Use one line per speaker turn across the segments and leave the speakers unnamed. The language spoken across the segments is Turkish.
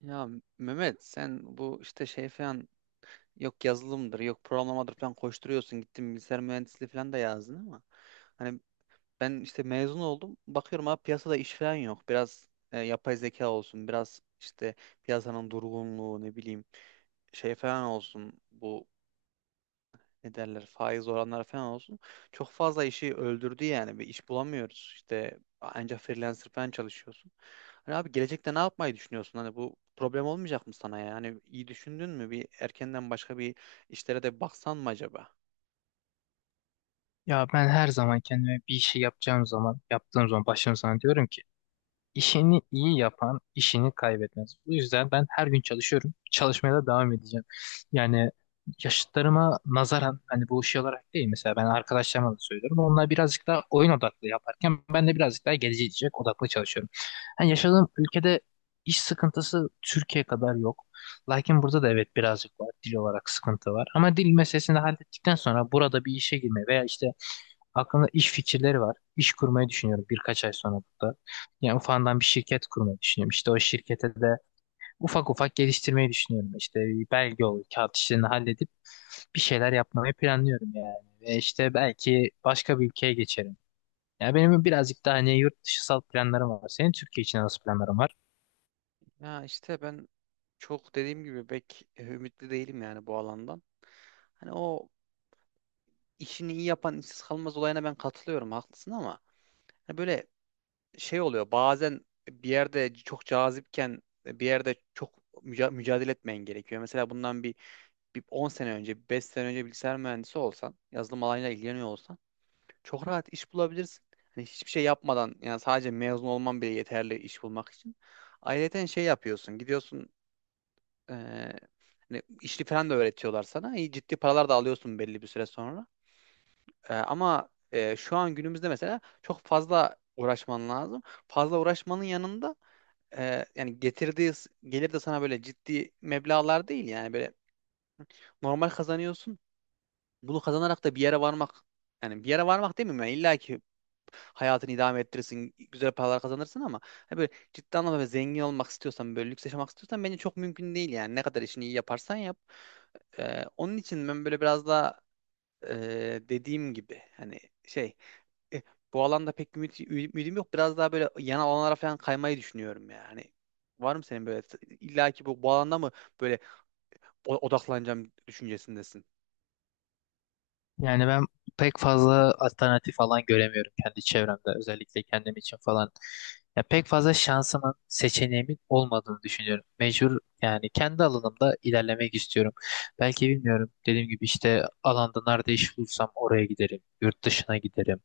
Ya Mehmet sen bu işte şey falan yok yazılımdır yok programlamadır falan koşturuyorsun, gittin bilgisayar mühendisliği falan da yazdın ama hani ben işte mezun oldum, bakıyorum abi piyasada iş falan yok, biraz yapay zeka olsun, biraz işte piyasanın durgunluğu ne bileyim şey falan olsun, bu ne derler faiz oranları falan olsun. Çok fazla işi öldürdü yani. Bir iş bulamıyoruz. İşte ancak freelancer falan çalışıyorsun. Hani abi gelecekte ne yapmayı düşünüyorsun? Hani bu problem olmayacak mı sana ya? Hani iyi düşündün mü? Bir erkenden başka bir işlere de baksan mı acaba?
Ya ben her zaman kendime bir işi yapacağım zaman, yaptığım zaman başladığım zaman diyorum ki işini iyi yapan işini kaybetmez. Bu yüzden ben her gün çalışıyorum. Çalışmaya da devam edeceğim. Yani yaşıtlarıma nazaran hani bu şey olarak değil, mesela ben arkadaşlarıma da söylüyorum. Onlar birazcık daha oyun odaklı yaparken ben de birazcık daha gelecek odaklı çalışıyorum. Yani yaşadığım ülkede iş sıkıntısı Türkiye kadar yok. Lakin burada da evet birazcık var. Dil olarak sıkıntı var. Ama dil meselesini hallettikten sonra burada bir işe girme veya işte aklımda iş fikirleri var. İş kurmayı düşünüyorum birkaç ay sonra burada. Yani ufandan bir şirket kurmayı düşünüyorum. İşte o şirkete de ufak ufak geliştirmeyi düşünüyorum. İşte bir belge olur, kağıt işlerini halledip bir şeyler yapmayı planlıyorum yani. Ve işte belki başka bir ülkeye geçerim. Yani benim birazcık daha hani yurt dışısal planlarım var. Senin Türkiye için nasıl planların var?
Ya işte ben çok dediğim gibi pek ümitli değilim yani bu alandan. Hani o işini iyi yapan işsiz kalmaz olayına ben katılıyorum, haklısın, ama hani böyle şey oluyor bazen, bir yerde çok cazipken bir yerde çok mücadele etmen gerekiyor. Mesela bundan bir 10 sene önce, 5 sene önce bilgisayar mühendisi olsan, yazılım alanıyla ilgileniyor olsan çok rahat iş bulabilirsin. Hani hiçbir şey yapmadan, yani sadece mezun olman bile yeterli iş bulmak için. Ayrıca şey yapıyorsun, gidiyorsun eee hani işli falan da öğretiyorlar sana. İyi ciddi paralar da alıyorsun belli bir süre sonra. Ama şu an günümüzde mesela çok fazla uğraşman lazım. Fazla uğraşmanın yanında yani getirdiği gelir de sana böyle ciddi meblağlar değil, yani böyle normal kazanıyorsun. Bunu kazanarak da bir yere varmak, yani bir yere varmak demeyeyim, yani illa ki hayatını idame ettirirsin, güzel paralar kazanırsın, ama hani böyle ciddi anlamda böyle zengin olmak istiyorsan, böyle lüks yaşamak istiyorsan bence çok mümkün değil yani. Ne kadar işini iyi yaparsan yap. Onun için ben böyle biraz daha dediğim gibi hani şey e, bu alanda pek ümidim yok. Biraz daha böyle yan alanlara falan kaymayı düşünüyorum yani. Var mı senin böyle illa ki bu alanda mı böyle odaklanacağım düşüncesindesin?
Yani ben pek fazla alternatif falan göremiyorum kendi çevremde. Özellikle kendim için falan. Ya pek fazla şansımın, seçeneğimin olmadığını düşünüyorum. Mecbur yani kendi alanımda ilerlemek istiyorum. Belki bilmiyorum. Dediğim gibi işte alanda nerede iş bulursam oraya giderim. Yurt dışına giderim.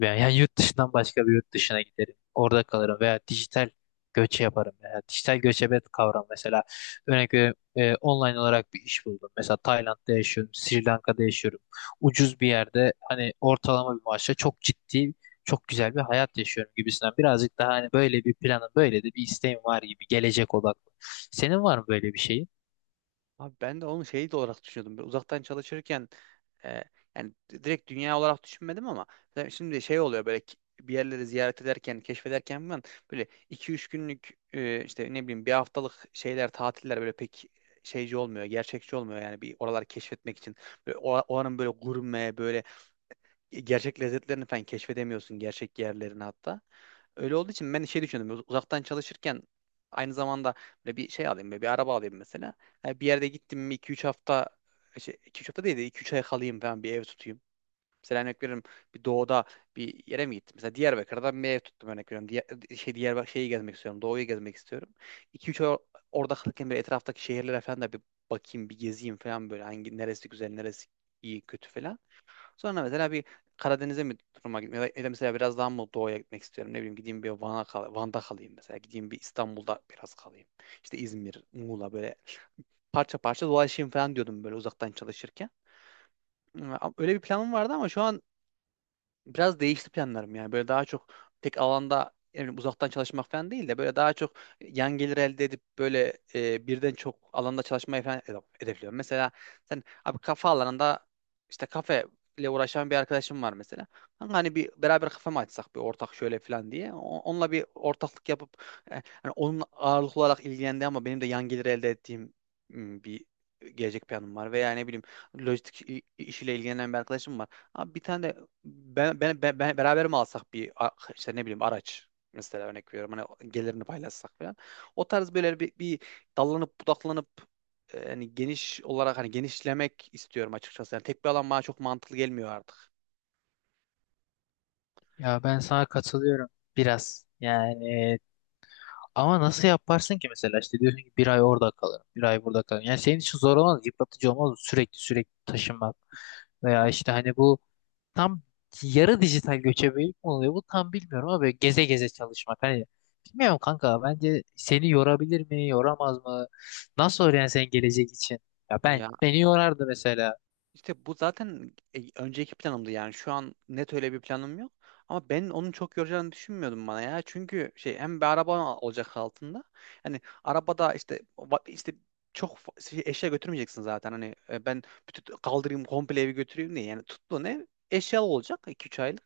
Veya yani yurt dışından başka bir yurt dışına giderim. Orada kalırım veya dijital göçe yaparım. Veya dijital göçebe kavram mesela. Örnek veriyorum online olarak bir iş buldum. Mesela Tayland'da yaşıyorum, Sri Lanka'da yaşıyorum. Ucuz bir yerde hani ortalama bir maaşla çok ciddi, çok güzel bir hayat yaşıyorum gibisinden. Birazcık daha hani böyle bir planım, böyle de bir isteğim var gibi, gelecek odaklı. Senin var mı böyle bir şeyin?
Abi ben de onu şey de olarak düşünüyordum. Böyle uzaktan çalışırken e, yani direkt dünya olarak düşünmedim, ama mesela şimdi şey oluyor böyle bir yerleri ziyaret ederken, keşfederken falan böyle iki üç günlük işte ne bileyim bir haftalık şeyler, tatiller böyle pek şeyci olmuyor, gerçekçi olmuyor yani bir oraları keşfetmek için. Böyle oranın böyle gurme, böyle gerçek lezzetlerini falan keşfedemiyorsun, gerçek yerlerini hatta. Öyle olduğu için ben şey düşündüm. Uzaktan çalışırken aynı zamanda böyle bir şey alayım, böyle bir araba alayım mesela. Yani bir yerde gittim mi 2-3 hafta 2-3 hafta değil de iki üç ay kalayım falan, bir ev tutayım. Mesela örnek veriyorum, bir doğuda bir yere mi gittim? Mesela Diyarbakır'da bir ev tuttum, örnek veriyorum. Diğer, şey Diyarbakır şeyi gezmek istiyorum. Doğuyu gezmek istiyorum. İki üç ay orada kalırken böyle etraftaki şehirlere falan da bir bakayım, bir gezeyim falan, böyle hangi neresi güzel, neresi iyi, kötü falan. Sonra mesela bir Karadeniz'e mi duruma gitmek, ya da ya da mesela biraz daha mı doğuya gitmek istiyorum, ne bileyim, gideyim bir Van'a kal Van'da kalayım mesela, gideyim bir İstanbul'da biraz kalayım, işte İzmir, Muğla, böyle parça parça dolaşayım falan diyordum böyle uzaktan çalışırken. Ama öyle bir planım vardı, ama şu an biraz değişti planlarım yani. Böyle daha çok tek alanda yani uzaktan çalışmak falan değil de böyle daha çok yan gelir elde edip böyle birden çok alanda çalışmayı falan hedefliyorum. Mesela sen abi kafe alanında işte kafe ile uğraşan bir arkadaşım var mesela. Kanka hani bir beraber kafe mi açsak bir ortak şöyle falan diye. Onunla bir ortaklık yapıp e, hani onun ağırlıklı olarak ilgilendi ama benim de yan gelir elde ettiğim bir gelecek planım var, veya ne bileyim lojistik işiyle ilgilenen bir arkadaşım var. Abi bir tane de beraber mi alsak işte ne bileyim araç mesela, örnek veriyorum hani gelirini paylaşsak falan. O tarz böyle bir dallanıp budaklanıp hani geniş olarak hani genişlemek istiyorum açıkçası. Yani tek bir alan bana çok mantıklı gelmiyor artık.
Ya ben sana katılıyorum biraz. Yani ama nasıl yaparsın ki mesela? İşte diyorsun ki bir ay orada kalırım, bir ay burada kalırım. Yani senin için zor olmaz, yıpratıcı olmaz mı sürekli sürekli taşınmak
Ha,
veya işte hani bu tam yarı dijital göçebelik mi oluyor? Bu tam bilmiyorum ama böyle geze geze çalışmak hani bilmiyorum kanka, bence seni yorabilir mi, yoramaz mı? Nasıl olur yani senin gelecek için? Ya ben,
ya
beni yorardı mesela.
İşte bu zaten önceki planımdı yani, şu an net öyle bir planım yok. Ama ben onun çok yoracağını düşünmüyordum bana ya. Çünkü şey hem bir araba olacak altında. Hani arabada işte işte eşya götürmeyeceksin zaten. Hani ben bütün kaldırayım komple evi götüreyim diye. Yani tuttuğun ev eşyalı olacak iki 3 aylık.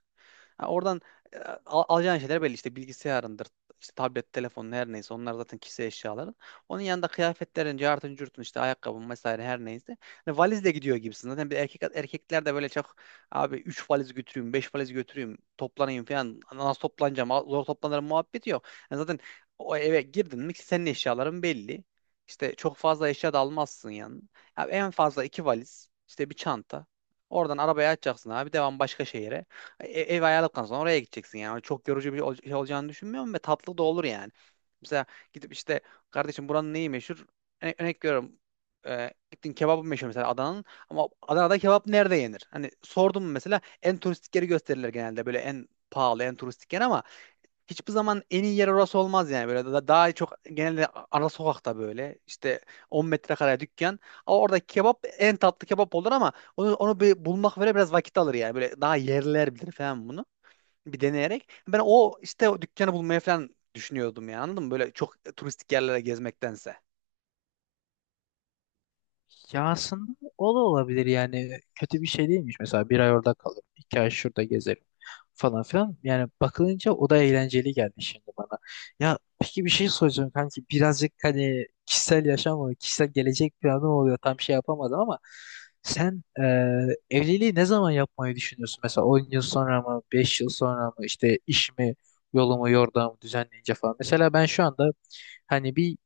Ha, oradan e, alacağın şeyler belli, işte bilgisayarındır, işte tablet, telefonun, her neyse onlar zaten kişisel eşyaların. Onun yanında kıyafetlerin, cartın, curtun, işte ayakkabın vesaire, her neyse. Hani valizle gidiyor gibisin. Zaten bir erkek, erkekler de böyle çok abi 3 valiz götüreyim, 5 valiz götüreyim, toplanayım falan, nasıl toplanacağım, zor toplanırım muhabbeti yok. Yani zaten o eve girdin mi senin eşyaların belli. İşte çok fazla eşya da almazsın yani. Abi en fazla iki valiz, işte bir çanta. Oradan arabaya açacaksın abi. Devam başka şehire. Ev ayarladıktan sonra oraya gideceksin yani. Çok yorucu bir şey olacağını düşünmüyorum, ve tatlı da olur yani. Mesela gidip işte kardeşim buranın neyi meşhur? Örnek veriyorum. Gittin kebabı meşhur mesela Adana'nın, ama Adana'da kebap nerede yenir? Hani sordum mesela, en turistik yeri gösterirler genelde, böyle en pahalı en turistik yer, ama hiçbir zaman en iyi yer orası olmaz yani, böyle daha çok genelde ara sokakta böyle işte 10 metrekare dükkan, ama orada kebap en tatlı kebap olur, ama onu bir bulmak böyle biraz vakit alır yani, böyle daha yerliler bilir falan bunu, bir deneyerek ben o işte o dükkanı bulmaya falan düşünüyordum yani, anladın mı, böyle çok turistik yerlere gezmektense.
Ya aslında o da olabilir yani, kötü bir şey değilmiş. Mesela bir ay orada kalırım, iki ay şurada gezerim falan filan. Yani bakılınca o da eğlenceli geldi şimdi bana. Ya peki bir şey soracağım kanki, birazcık hani kişisel yaşam oluyor, kişisel gelecek planı oluyor, tam şey yapamadım ama sen evliliği ne zaman yapmayı düşünüyorsun? Mesela 10 yıl sonra mı, 5 yıl sonra mı, işte işimi, yolumu, yordamı düzenleyince falan. Mesela ben şu anda hani bir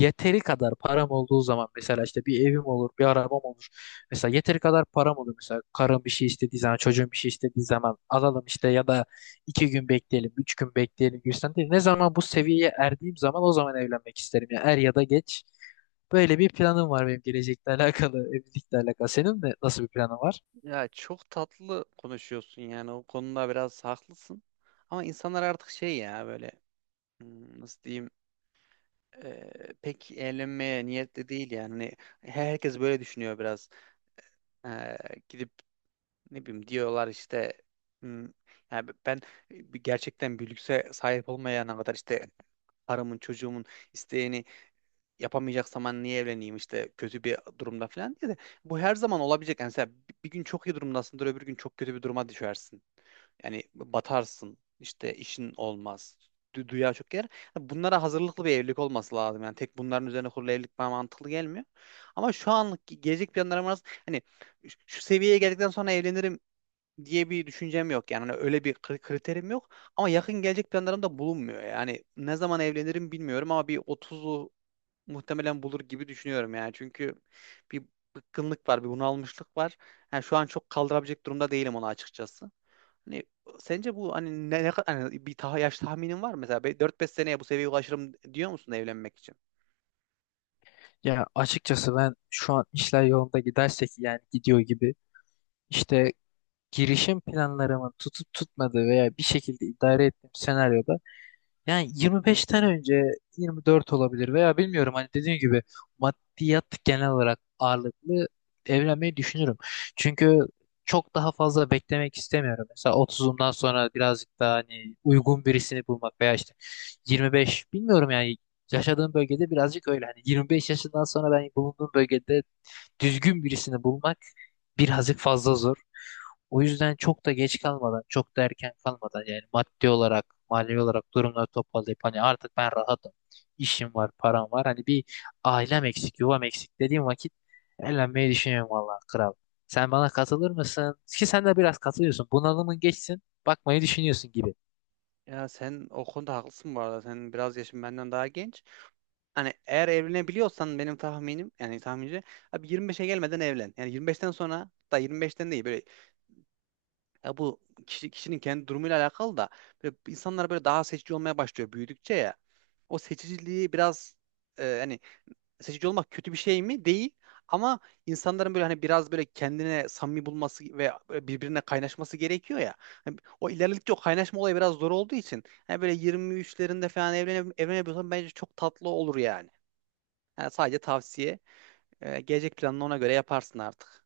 yeteri kadar param olduğu zaman mesela işte bir evim olur, bir arabam olur. Mesela yeteri kadar param olur. Mesela karım bir şey istediği zaman, çocuğum bir şey istediği zaman alalım işte, ya da 2 gün bekleyelim, 3 gün bekleyelim gibisinden değil. Ne zaman bu seviyeye erdiğim zaman o zaman evlenmek isterim. Yani er ya da geç. Böyle bir planım var benim, gelecekle alakalı, evlilikle alakalı. Senin de nasıl bir planın var?
Ya çok tatlı konuşuyorsun yani, o konuda biraz haklısın. Ama insanlar artık şey ya böyle, hmm, nasıl diyeyim, e, pek eğlenmeye niyetli değil yani. Hani herkes böyle düşünüyor biraz. E, gidip ne bileyim diyorlar işte, hmm, yani ben gerçekten bir lükse sahip olmayana kadar işte karımın çocuğumun isteğini yapamayacaksam ben niye evleneyim işte, kötü bir durumda falan diye de, bu her zaman olabilecek. Yani mesela bir gün çok iyi durumdasındır, öbür gün çok kötü bir duruma düşersin. Yani batarsın işte işin olmaz. Du dünya çok yer. Bunlara hazırlıklı bir evlilik olması lazım. Yani tek bunların üzerine kurulu evlilik bana mantıklı gelmiyor. Ama şu anlık gelecek planlarım arasında hani şu seviyeye geldikten sonra evlenirim diye bir düşüncem yok. Yani hani öyle bir kriterim yok. Ama yakın gelecek planlarım da bulunmuyor. Yani ne zaman evlenirim bilmiyorum, ama bir 30'lu muhtemelen bulur gibi düşünüyorum yani. Çünkü bir bıkkınlık var, bir bunalmışlık var. Yani şu an çok kaldırabilecek durumda değilim onu, açıkçası. Hani sence bu hani ne kadar hani bir ta yaş tahminin var mı? Mesela 4-5 seneye bu seviyeye ulaşırım diyor musun evlenmek için?
Ya açıkçası ben şu an işler yolunda gidersek, yani gidiyor gibi. İşte girişim planlarımın tutup tutmadığı veya bir şekilde idare ettiğim senaryoda yani 25'ten önce, 24 olabilir veya bilmiyorum, hani dediğim gibi maddiyat genel olarak ağırlıklı, evlenmeyi düşünürüm. Çünkü çok daha fazla beklemek istemiyorum. Mesela 30'umdan sonra birazcık daha hani uygun birisini bulmak veya işte 25, bilmiyorum yani, yaşadığım bölgede birazcık öyle. Hani 25 yaşından sonra ben bulunduğum bölgede düzgün birisini bulmak birazcık fazla zor. O yüzden çok da geç kalmadan, çok da erken kalmadan, yani maddi olarak, manevi olarak durumları toparlayıp hani artık ben rahatım, işim var, param var. Hani bir ailem eksik, yuvam eksik dediğim vakit evlenmeyi düşünüyorum vallahi kral. Sen bana katılır mısın? Ki sen de biraz katılıyorsun. Bunalımın geçsin, bakmayı düşünüyorsun gibi.
Ya sen o konuda haklısın bu arada. Sen biraz yaşın benden daha genç. Hani eğer evlenebiliyorsan benim tahminim, yani tahmince, abi 25'e gelmeden evlen. Yani 25'ten sonra da 25'ten değil, böyle ya bu kişinin kendi durumuyla alakalı da, böyle insanlar böyle daha seçici olmaya başlıyor büyüdükçe ya. O seçiciliği biraz hani seçici olmak kötü bir şey mi? Değil. Ama insanların böyle hani biraz böyle kendine samimi bulması ve böyle birbirine kaynaşması gerekiyor ya. Hani o ilerledikçe o kaynaşma olayı biraz zor olduğu için hani böyle 23'lerinde falan evlenebiliyorsan bence çok tatlı olur yani. Yani sadece tavsiye. E, gelecek planını ona göre yaparsın artık.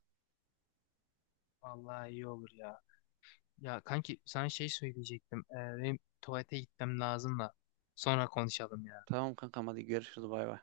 Vallahi iyi olur ya. Ya kanki sana şey söyleyecektim. Benim tuvalete gitmem lazım da sonra konuşalım ya.
Tamam kankam, hadi görüşürüz, bay bay.